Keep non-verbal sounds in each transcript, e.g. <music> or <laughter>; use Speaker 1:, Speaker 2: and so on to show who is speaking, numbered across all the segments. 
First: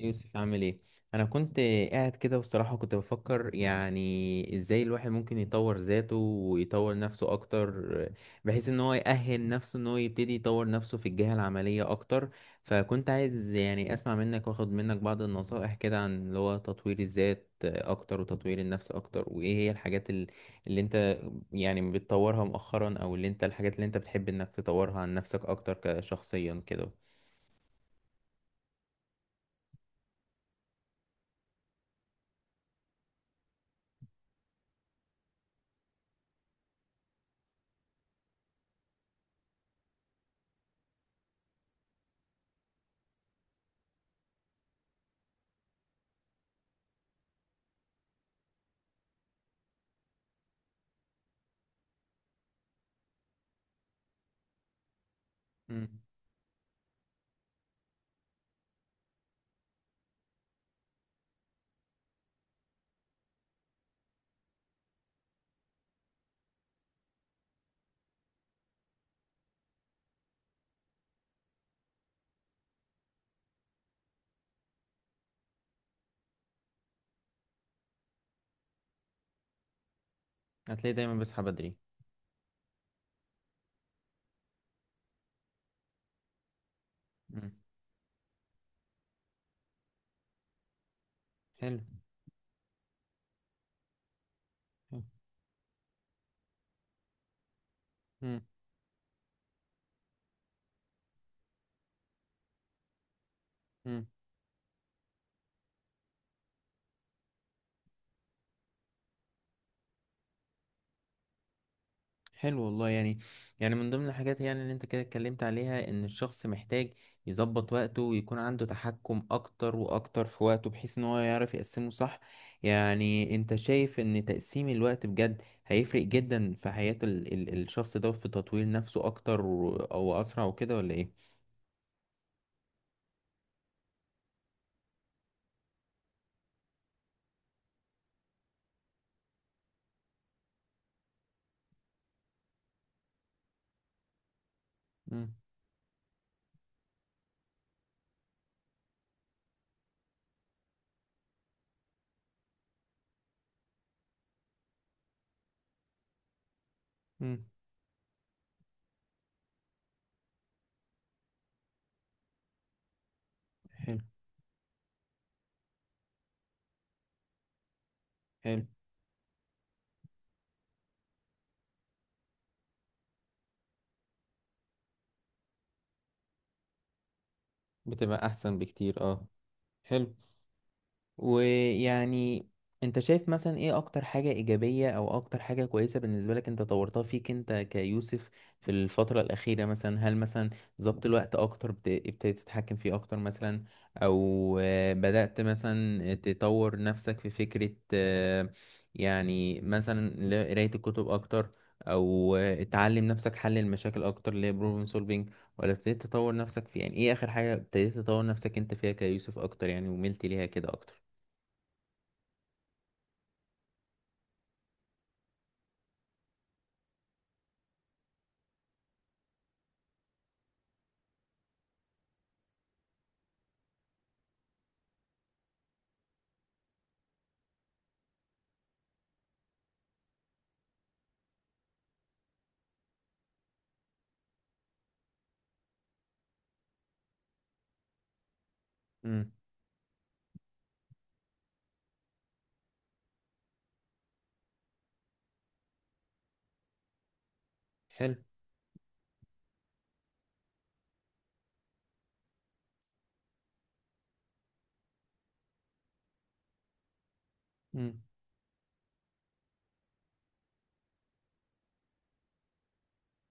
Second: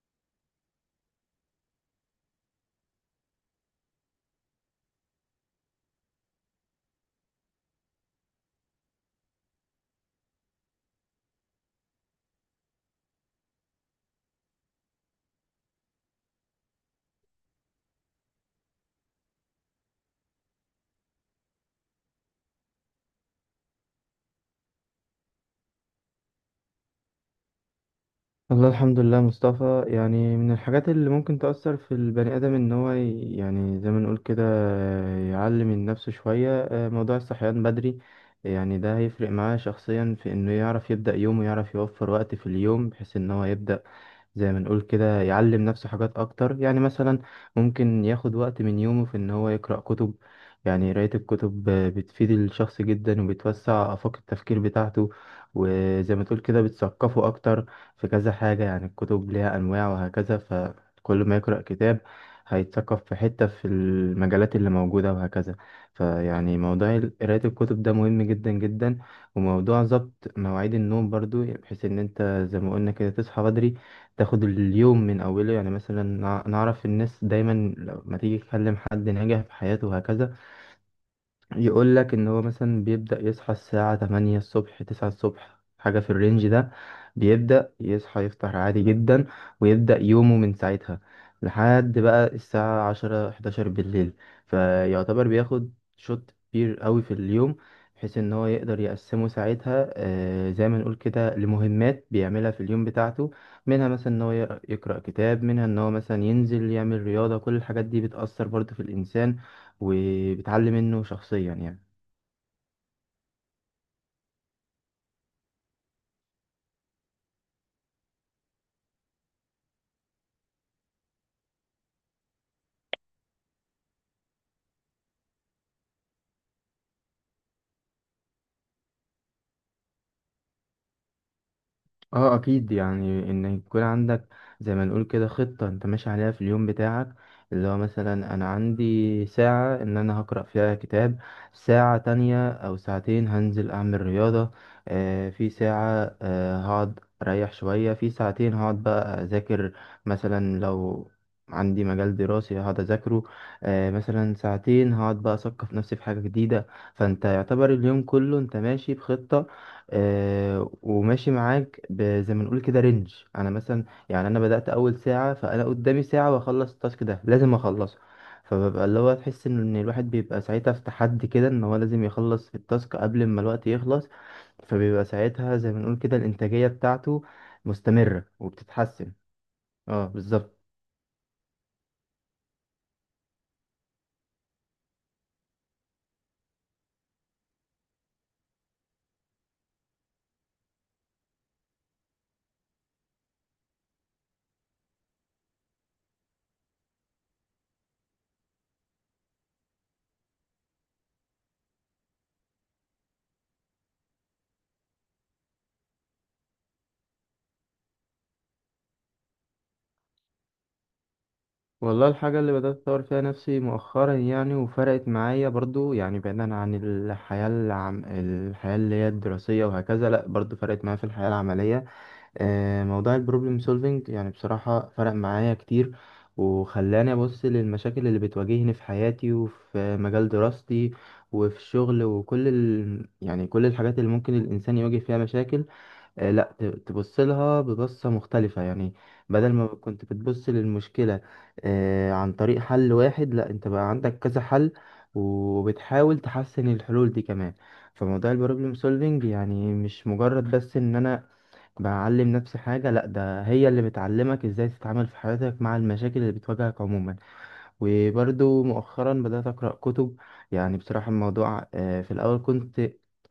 Speaker 1: يوسف، عامل ايه؟ انا كنت قاعد كده، بصراحة كنت بفكر يعني ازاي الواحد ممكن يطور ذاته ويطور نفسه اكتر، بحيث ان هو يأهل نفسه، ان هو يبتدي يطور نفسه في الجهة العملية اكتر. فكنت عايز يعني اسمع منك واخد منك بعض النصائح كده عن اللي هو تطوير الذات اكتر وتطوير النفس اكتر، وايه هي الحاجات اللي انت يعني بتطورها مؤخرا، او اللي انت الحاجات اللي انت بتحب انك تطورها عن نفسك اكتر كشخصيا كده.
Speaker 2: والله، الحمد لله مصطفى. يعني من الحاجات اللي ممكن تأثر في البني آدم إن هو يعني زي ما نقول كده يعلم من نفسه شوية، موضوع الصحيان بدري. يعني ده هيفرق معاه شخصيا في إنه يعرف يبدأ يومه، يعرف يوفر وقت في اليوم بحيث إن هو يبدأ زي ما نقول كده يعلم نفسه حاجات أكتر. يعني مثلا ممكن ياخد وقت من يومه في إن هو يقرأ كتب. يعني قراية الكتب بتفيد الشخص جدا، وبتوسع آفاق التفكير بتاعته،
Speaker 1: مم.
Speaker 2: وزي ما تقول كده بتثقفه أكتر. في كذا حاجة، يعني الكتب ليها أنواع وهكذا، فكل ما يقرأ كتاب هيتثقف في حتة في المجالات اللي موجودة وهكذا. فيعني موضوع قراية الكتب ده مهم جدا جدا. وموضوع ظبط مواعيد النوم برضو، بحيث إن أنت زي ما قلنا كده تصحى بدري، تاخد اليوم من أوله. يعني مثلا نعرف الناس دايما لما تيجي تكلم حد ناجح في حياته وهكذا،
Speaker 1: هتلاقي دايما بصحى بدري.
Speaker 2: يقول لك ان هو مثلا بيبدأ يصحى الساعة 8 الصبح، 9 الصبح، حاجة في الرينج ده. بيبدأ يصحى، يفطر عادي جدا، ويبدأ يومه من ساعتها
Speaker 1: حلو.
Speaker 2: لحد بقى الساعة 10، 11 بالليل.
Speaker 1: حلو.
Speaker 2: فيعتبر بياخد شوت كبير قوي في اليوم، بحيث ان
Speaker 1: مم.
Speaker 2: هو يقدر يقسمه ساعتها زي ما نقول كده لمهمات بيعملها في اليوم بتاعته. منها
Speaker 1: مم.
Speaker 2: مثلا ان هو يقرأ كتاب، منها ان هو مثلا ينزل يعمل رياضة. كل الحاجات دي بتأثر برضه في الإنسان وبتعلي منه شخصيا يعني.
Speaker 1: حلو والله يعني. يعني من ضمن الحاجات يعني اللي انت كده اتكلمت عليها ان الشخص محتاج يظبط وقته ويكون عنده تحكم اكتر واكتر في وقته، بحيث ان هو يعرف يقسمه صح. يعني انت شايف ان تقسيم الوقت بجد هيفرق جدا في حياة ال الشخص ده في تطوير نفسه اكتر او اسرع وكده ولا ايه؟
Speaker 2: اه، اكيد. يعني ان يكون عندك زي ما نقول كده خطة انت ماشي عليها في اليوم بتاعك، اللي هو مثلا انا عندي ساعة ان انا هقرأ فيها كتاب، ساعة تانية او ساعتين هنزل اعمل رياضة،
Speaker 1: مم.
Speaker 2: في ساعة هقعد اريح شوية، في ساعتين هقعد بقى اذاكر. مثلا لو عندي مجال دراسي هقعد اذاكره، مثلا ساعتين هقعد بقى اثقف نفسي في حاجة جديدة. فانت
Speaker 1: مم.
Speaker 2: يعتبر اليوم كله انت ماشي بخطة، وماشي معاك زي ما نقول كده رينج. انا مثلا،
Speaker 1: حلو.
Speaker 2: يعني انا بدأت اول ساعة، فانا قدامي ساعة واخلص التاسك ده، لازم اخلصه.
Speaker 1: حلو.
Speaker 2: فببقى اللي هو تحس ان الواحد بيبقى ساعتها في تحدي كده، ان هو لازم يخلص التاسك قبل ما الوقت يخلص. فبيبقى ساعتها زي ما نقول كده الانتاجية بتاعته مستمرة
Speaker 1: بتبقى احسن بكتير
Speaker 2: وبتتحسن.
Speaker 1: اه.
Speaker 2: اه،
Speaker 1: حلو.
Speaker 2: بالظبط.
Speaker 1: ويعني انت شايف مثلا ايه اكتر حاجة ايجابية او اكتر حاجة كويسة بالنسبة لك انت طورتها فيك انت كيوسف في الفترة الاخيرة مثلا؟ هل مثلا ظبط الوقت اكتر، ابتديت تتحكم فيه اكتر مثلا، او بدأت مثلا تطور نفسك في فكرة، يعني مثلا قراية الكتب اكتر، او تعلم نفسك حل المشاكل اكتر اللي هي بروبلم سولفينج، ولا ابتديت تطور نفسك في، يعني ايه اخر حاجة ابتديت تطور نفسك انت فيها كيوسف اكتر يعني وملت ليها كده اكتر؟
Speaker 2: والله، الحاجة اللي بدأت أطور فيها نفسي مؤخرا يعني وفرقت معايا برضو، يعني بعيدا عن الحياة الحياة اللي هي الدراسية وهكذا، لأ برضو فرقت معايا في الحياة العملية. موضوع البروبلم سولفينج يعني بصراحة فرق معايا كتير، وخلاني أبص للمشاكل اللي بتواجهني في حياتي وفي مجال دراستي وفي الشغل وكل يعني كل الحاجات اللي ممكن الإنسان يواجه فيها مشاكل، لا تبص لها ببصة مختلفة يعني.
Speaker 1: امم.
Speaker 2: بدل ما كنت بتبص للمشكلة عن طريق حل واحد، لا انت بقى عندك كذا حل، وبتحاول تحسن الحلول دي كمان.
Speaker 1: حلو.
Speaker 2: فموضوع البروبلم سولفينج يعني مش مجرد بس ان انا بعلم نفسي حاجة، لا، ده هي اللي بتعلمك ازاي تتعامل في حياتك مع المشاكل اللي بتواجهك عموما.
Speaker 1: امم.
Speaker 2: وبرضو مؤخرا بدأت أقرأ كتب. يعني بصراحة الموضوع في الأول كنت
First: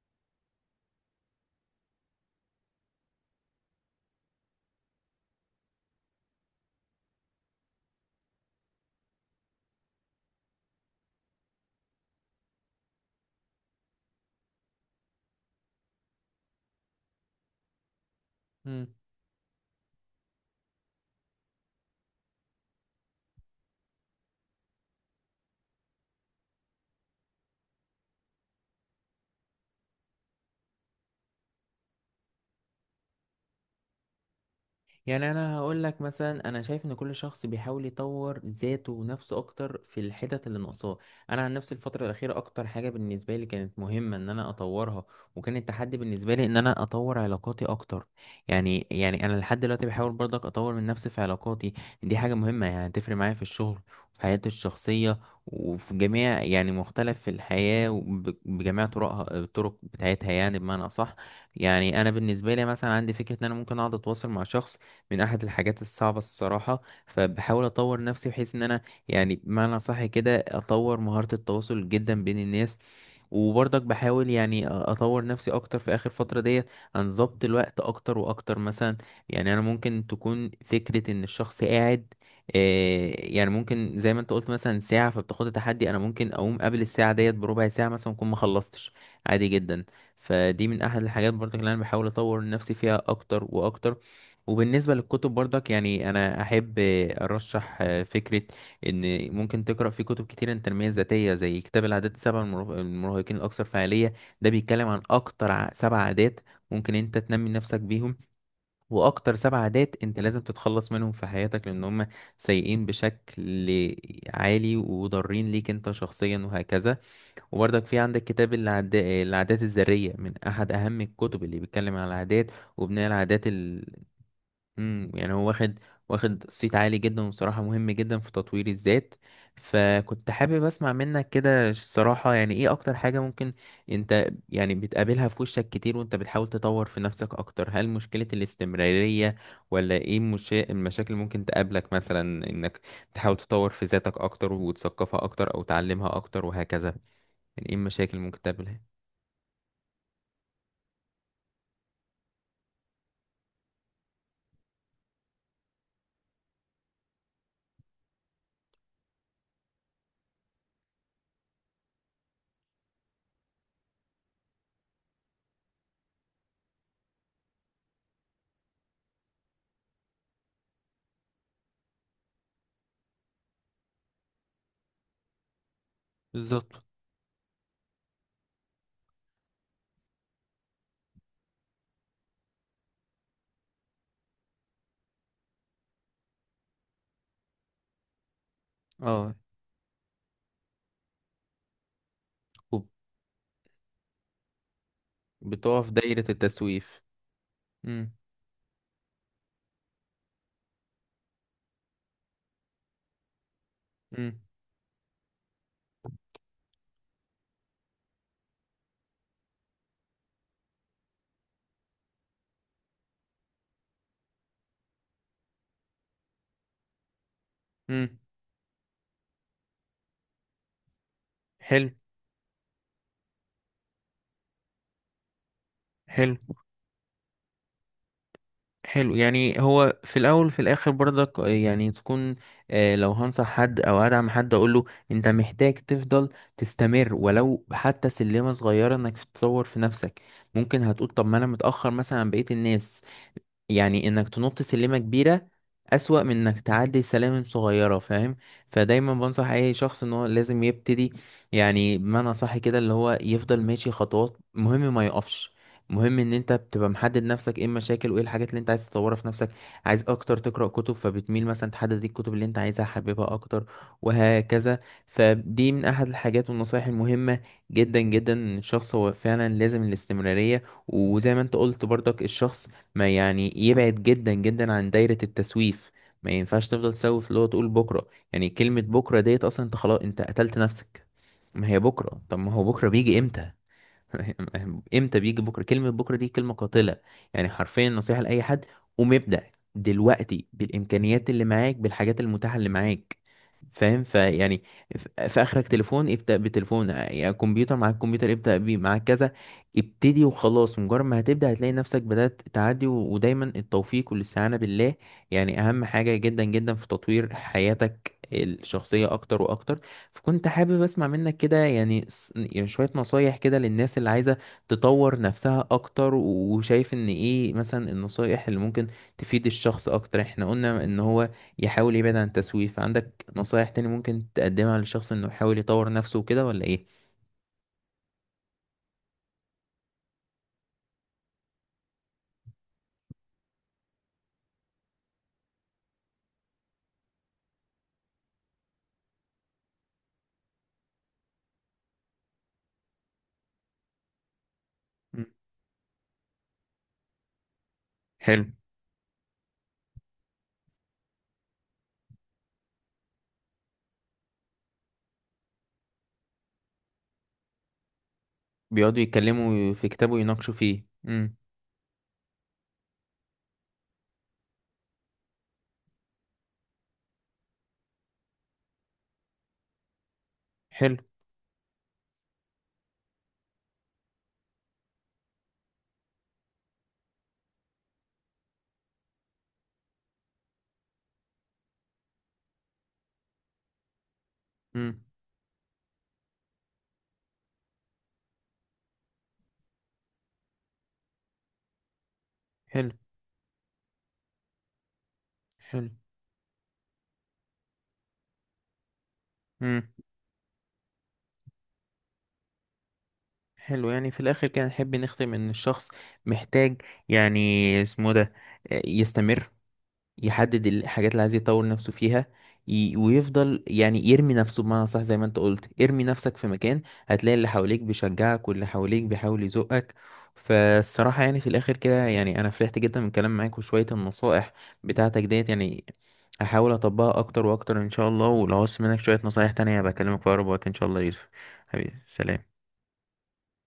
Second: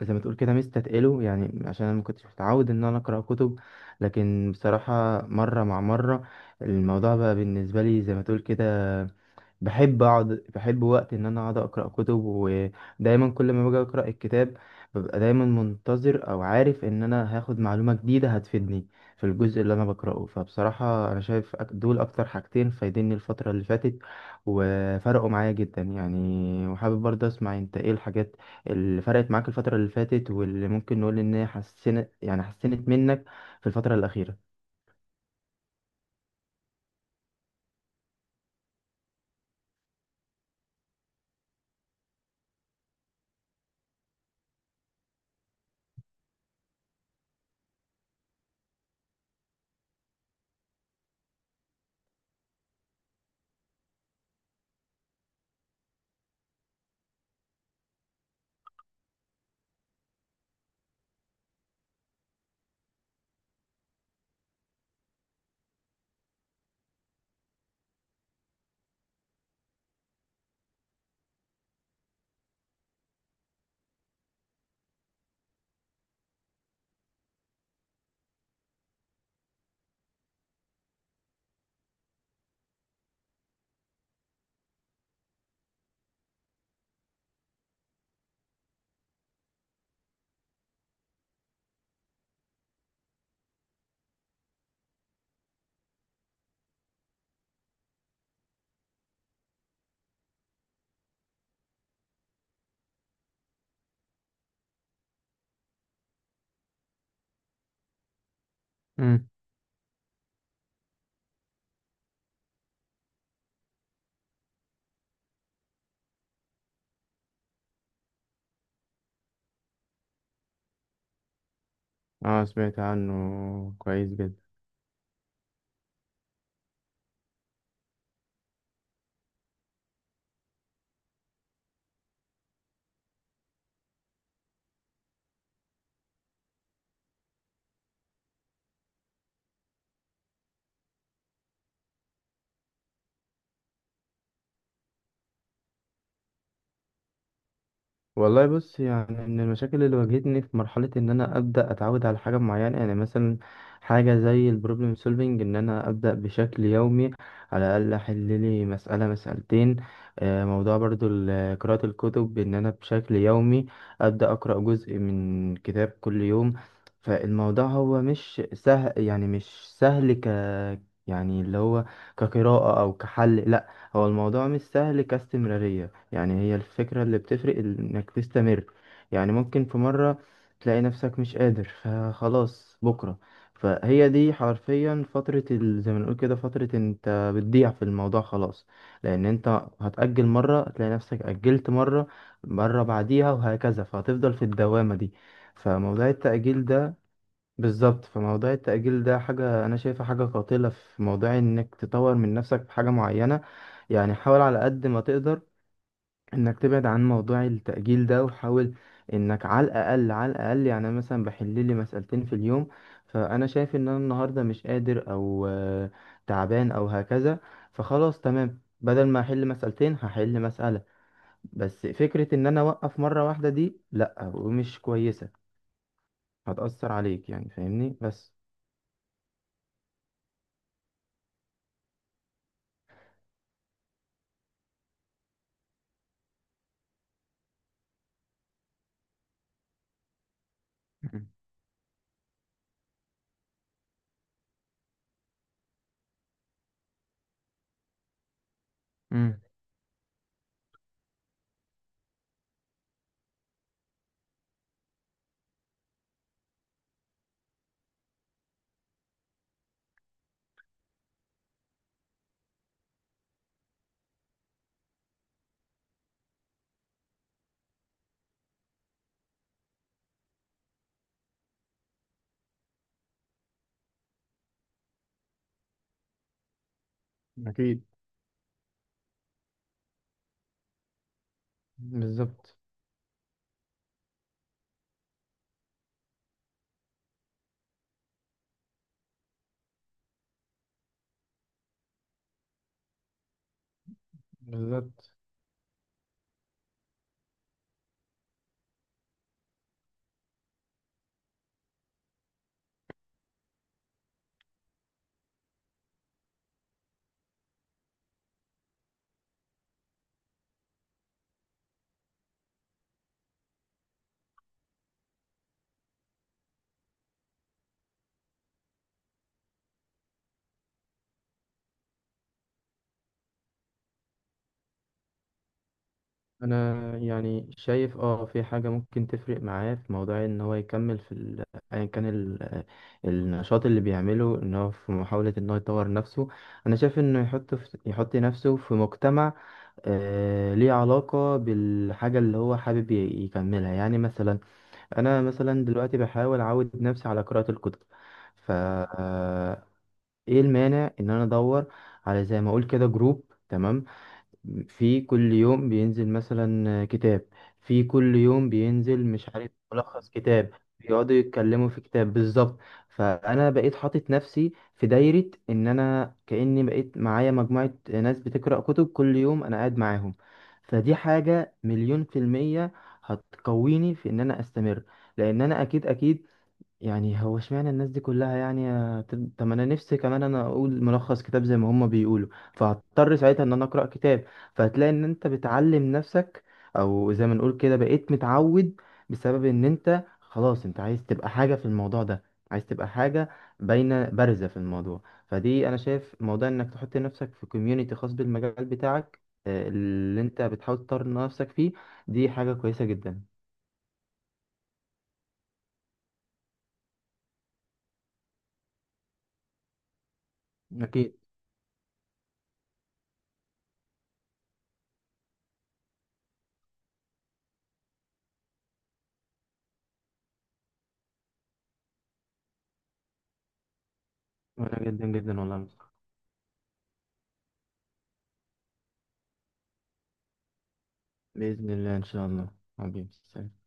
Speaker 2: زي ما تقول كده مستثقله، يعني عشان أنا ما كنتش متعود إن أنا أقرأ كتب. لكن بصراحة مرة مع مرة الموضوع بقى بالنسبة لي زي ما تقول كده، بحب اقعد، بحب وقت ان انا اقعد اقرا كتب، ودايما كل ما باجي اقرا الكتاب ببقى دايما منتظر او عارف ان انا هاخد معلومه جديده هتفيدني
Speaker 1: امم.
Speaker 2: في الجزء اللي انا بقراه. فبصراحه انا شايف دول اكتر حاجتين فايديني الفتره اللي فاتت وفرقوا معايا جدا، يعني وحابب برضه اسمع انت ايه الحاجات اللي فرقت معاك الفتره اللي فاتت واللي ممكن نقول ان هي حسنت يعني حسنت منك في الفتره الاخيره.
Speaker 1: يعني انا هقول لك مثلا، انا شايف ان كل شخص بيحاول يطور ذاته ونفسه اكتر في الحتت اللي ناقصاه. انا عن نفسي الفتره الاخيره اكتر حاجه بالنسبه لي كانت مهمه ان انا اطورها، وكان التحدي بالنسبه لي ان انا اطور علاقاتي اكتر. يعني انا لحد دلوقتي بحاول برضك اطور من نفسي في علاقاتي. دي حاجه مهمه، يعني هتفرق معايا في الشغل وفي حياتي الشخصيه، وفي جميع يعني مختلف في الحياه، بجميع طرقها الطرق بتاعتها يعني بمعنى اصح. يعني انا بالنسبه لي مثلا عندي فكره ان انا ممكن اقعد اتواصل مع شخص، من احد الحاجات الصعبة الصراحة. فبحاول اطور نفسي بحيث ان انا يعني بمعنى صح كده اطور مهارة التواصل جدا بين الناس. وبرضك بحاول يعني اطور نفسي اكتر في اخر فترة ديت، عن ضبط الوقت اكتر واكتر مثلا. يعني انا ممكن تكون فكرة ان الشخص قاعد، يعني ممكن زي ما انت قلت مثلا ساعة فبتاخد تحدي، انا ممكن اقوم قبل الساعة ديت بربع ساعة مثلا اكون ما خلصتش، عادي جدا. فدي من احد الحاجات برضك اللي انا بحاول اطور نفسي فيها اكتر واكتر. وبالنسبة للكتب برضك، يعني أنا أحب أرشح فكرة، إن ممكن تقرأ في كتب كتير عن التنمية الذاتية، زي كتاب العادات السبع المراهقين الأكثر فعالية. ده بيتكلم عن أكتر سبع عادات ممكن أنت تنمي نفسك بيهم،
Speaker 2: مم.
Speaker 1: وأكتر سبع عادات أنت لازم تتخلص منهم في حياتك، لأن هم سيئين بشكل عالي وضارين ليك أنت شخصيا وهكذا. وبرضك في عندك كتاب العادات الذرية، من أحد أهم الكتب اللي بيتكلم عن
Speaker 2: اه،
Speaker 1: العادات
Speaker 2: سمعت
Speaker 1: وبناء
Speaker 2: عنه.
Speaker 1: العادات.
Speaker 2: كويس جدا.
Speaker 1: امم. يعني هو واخد صيت عالي جدا، وبصراحة مهم جدا في تطوير الذات. فكنت حابب اسمع منك كده الصراحة، يعني ايه اكتر حاجة ممكن انت يعني بتقابلها في وشك كتير وانت بتحاول تطور في نفسك اكتر؟ هل مشكلة الاستمرارية ولا ايه المشاكل ممكن تقابلك مثلا، انك تحاول تطور في ذاتك اكتر وتثقفها اكتر او تعلمها اكتر وهكذا؟ يعني ايه المشاكل ممكن
Speaker 2: والله، بص
Speaker 1: تقابلها؟
Speaker 2: يعني من المشاكل اللي واجهتني في مرحلة إن أنا أبدأ أتعود على حاجة معينة، يعني مثلا حاجة زي البروبلم سولفينج إن أنا أبدأ بشكل يومي على الأقل أحل لي مسألة مسألتين. موضوع برضو قراءة الكتب إن أنا بشكل يومي أبدأ أقرأ جزء من كتاب كل يوم. فالموضوع هو مش سهل، يعني مش سهل يعني اللي هو كقراءة أو كحل، لأ، هو الموضوع مش سهل كاستمرارية. يعني هي
Speaker 1: بالظبط.
Speaker 2: الفكرة اللي بتفرق إنك تستمر. يعني ممكن في مرة تلاقي نفسك مش قادر فخلاص بكرة، فهي دي حرفيا فترة زي ما نقول كده فترة انت بتضيع في الموضوع خلاص. لأن
Speaker 1: اه.
Speaker 2: انت هتأجل مرة، هتلاقي نفسك أجلت مرة، مرة
Speaker 1: وب-
Speaker 2: بعديها وهكذا، فهتفضل في الدوامة دي.
Speaker 1: بتقف
Speaker 2: فموضوع
Speaker 1: دايرة
Speaker 2: التأجيل
Speaker 1: التسويف.
Speaker 2: ده، بالظبط.
Speaker 1: امم.
Speaker 2: فموضوع التأجيل ده حاجة أنا شايفها حاجة قاتلة في موضوع إنك تطور من نفسك في حاجة معينة. يعني حاول
Speaker 1: امم.
Speaker 2: على قد ما تقدر انك تبعد عن موضوع التأجيل ده، وحاول انك على الاقل، على الاقل، يعني انا مثلا بحل لي مسألتين في اليوم، فانا شايف ان انا النهارده مش قادر او تعبان او هكذا،
Speaker 1: امم.
Speaker 2: فخلاص تمام، بدل ما احل مسألتين هحل مسألة. بس
Speaker 1: حلو.
Speaker 2: فكرة ان انا اوقف مرة واحدة دي لا، ومش كويسة،
Speaker 1: حلو.
Speaker 2: هتأثر عليك يعني، فاهمني بس.
Speaker 1: حلو. يعني هو في الاول في الاخر برضك يعني تكون، لو هنصح حد او ادعم حد اقول له انت محتاج تفضل تستمر، ولو حتى سلمة صغيرة انك تطور في نفسك. ممكن هتقول طب
Speaker 2: مم.
Speaker 1: ما انا متأخر مثلا عن بقية الناس، يعني انك تنط سلمة كبيرة اسوأ من انك تعدي سلالم صغيرة، فاهم؟ فدايما
Speaker 2: مم.
Speaker 1: بنصح اي شخص ان هو لازم يبتدي، يعني بمعنى صح كده اللي هو يفضل ماشي خطوات، مهم ما يقفش. مهم ان انت بتبقى محدد نفسك ايه المشاكل وايه الحاجات اللي انت عايز تطورها في نفسك. عايز اكتر تقرأ كتب، فبتميل مثلا تحدد الكتب اللي انت عايزها حاببها اكتر وهكذا. فدي من احد الحاجات والنصائح المهمة جدا جدا، إن الشخص هو فعلا لازم الاستمرارية. وزي ما انت قلت برضك، الشخص ما يعني يبعد جدا جدا عن دايرة التسويف. ما ينفعش تفضل تسوف، اللي هو تقول
Speaker 2: أكيد.
Speaker 1: بكرة، يعني كلمة بكرة ديت اصلا انت خلاص، انت قتلت نفسك. ما هي بكرة، طب ما
Speaker 2: بالظبط،
Speaker 1: هو بكرة بيجي امتى؟ <laughs> امتى بيجي بكره؟ كلمه بكره دي كلمه قاتله. يعني حرفيا نصيحه لاي حد، قوم ابدا دلوقتي بالامكانيات اللي معاك، بالحاجات المتاحه اللي معاك، فاهم؟ فيعني
Speaker 2: بالظبط.
Speaker 1: في اخرك تليفون ابدا بتليفون، يعني كمبيوتر معاك كمبيوتر ابدا بيه، معاك كذا ابتدي وخلاص. مجرد ما هتبدا هتلاقي نفسك بدات تعدي، ودايما التوفيق والاستعانه بالله يعني اهم حاجه جدا جدا في تطوير حياتك الشخصيه اكتر واكتر. فكنت حابب اسمع منك كده، يعني يعني شوية نصايح كده للناس اللي عايزة تطور نفسها اكتر، وشايف ان ايه مثلا النصايح اللي ممكن تفيد الشخص اكتر. احنا قلنا ان هو يحاول يبعد عن التسويف، فعندك نصايح تاني ممكن تقدمها للشخص انه يحاول يطور نفسه وكده ولا
Speaker 2: انا
Speaker 1: ايه؟
Speaker 2: يعني شايف في حاجة ممكن تفرق معاه في موضوع ان هو يكمل في ايا كان النشاط اللي بيعمله ان هو في محاولة ان هو يطور نفسه. انا شايف انه يحط نفسه في مجتمع ليه علاقة بالحاجة اللي هو حابب يكملها. يعني مثلا انا
Speaker 1: مم.
Speaker 2: مثلا دلوقتي بحاول اعود نفسي على قراءة الكتب،
Speaker 1: حلو.
Speaker 2: ف آه، ايه المانع ان انا ادور على زي ما اقول كده جروب، تمام، في كل يوم بينزل مثلا كتاب، في كل يوم
Speaker 1: بيقعدوا
Speaker 2: بينزل مش عارف
Speaker 1: يتكلموا في
Speaker 2: ملخص
Speaker 1: كتابه
Speaker 2: كتاب،
Speaker 1: ويناقشوا فيه.
Speaker 2: بيقعدوا
Speaker 1: امم.
Speaker 2: يتكلموا في كتاب. بالظبط. فانا بقيت حاطط نفسي في دايرة ان انا كأني بقيت معايا مجموعة ناس بتقرأ كتب كل يوم انا قاعد معاهم. فدي
Speaker 1: حلو.
Speaker 2: حاجة مليون في المية هتقويني في ان انا استمر، لان انا اكيد اكيد، يعني هو اشمعنى الناس دي كلها، يعني طب طب ما انا نفسي كمان انا اقول ملخص كتاب زي ما هما بيقولوا. فهضطر ساعتها ان انا اقرا كتاب، فهتلاقي
Speaker 1: امم.
Speaker 2: ان انت بتعلم نفسك او زي ما نقول كده بقيت متعود، بسبب ان انت خلاص انت عايز تبقى حاجة في الموضوع ده، عايز تبقى
Speaker 1: حلو.
Speaker 2: حاجة باينة بارزة في الموضوع. فدي انا
Speaker 1: حلو.
Speaker 2: شايف موضوع انك تحط نفسك في كوميونيتي خاص بالمجال بتاعك،
Speaker 1: امم.
Speaker 2: اللي انت بتحاول تطور نفسك فيه، دي حاجة كويسة جدا.
Speaker 1: حلو. يعني في الاخر كده نحب نختم ان الشخص محتاج، يعني اسمه ده، يستمر، يحدد الحاجات
Speaker 2: اكيد.
Speaker 1: اللي عايز يطور نفسه فيها، ويفضل يعني يرمي نفسه بمعنى صح، زي ما انت قلت ارمي نفسك في مكان هتلاقي اللي حواليك بيشجعك واللي حواليك بيحاول يزقك. فالصراحة يعني في الآخر كده، يعني أنا فرحت جدا من الكلام معاك وشوية النصائح
Speaker 2: وانا جدا
Speaker 1: بتاعتك
Speaker 2: جدا
Speaker 1: ديت،
Speaker 2: والله.
Speaker 1: يعني هحاول أطبقها أكتر وأكتر إن شاء الله، ولو عوزت منك شوية نصايح تانية بكلمك في أقرب وقت إن شاء الله يا يوسف.
Speaker 2: بإذن
Speaker 1: حبيبي،
Speaker 2: الله إن شاء الله.
Speaker 1: سلام.
Speaker 2: حبيبي سلام.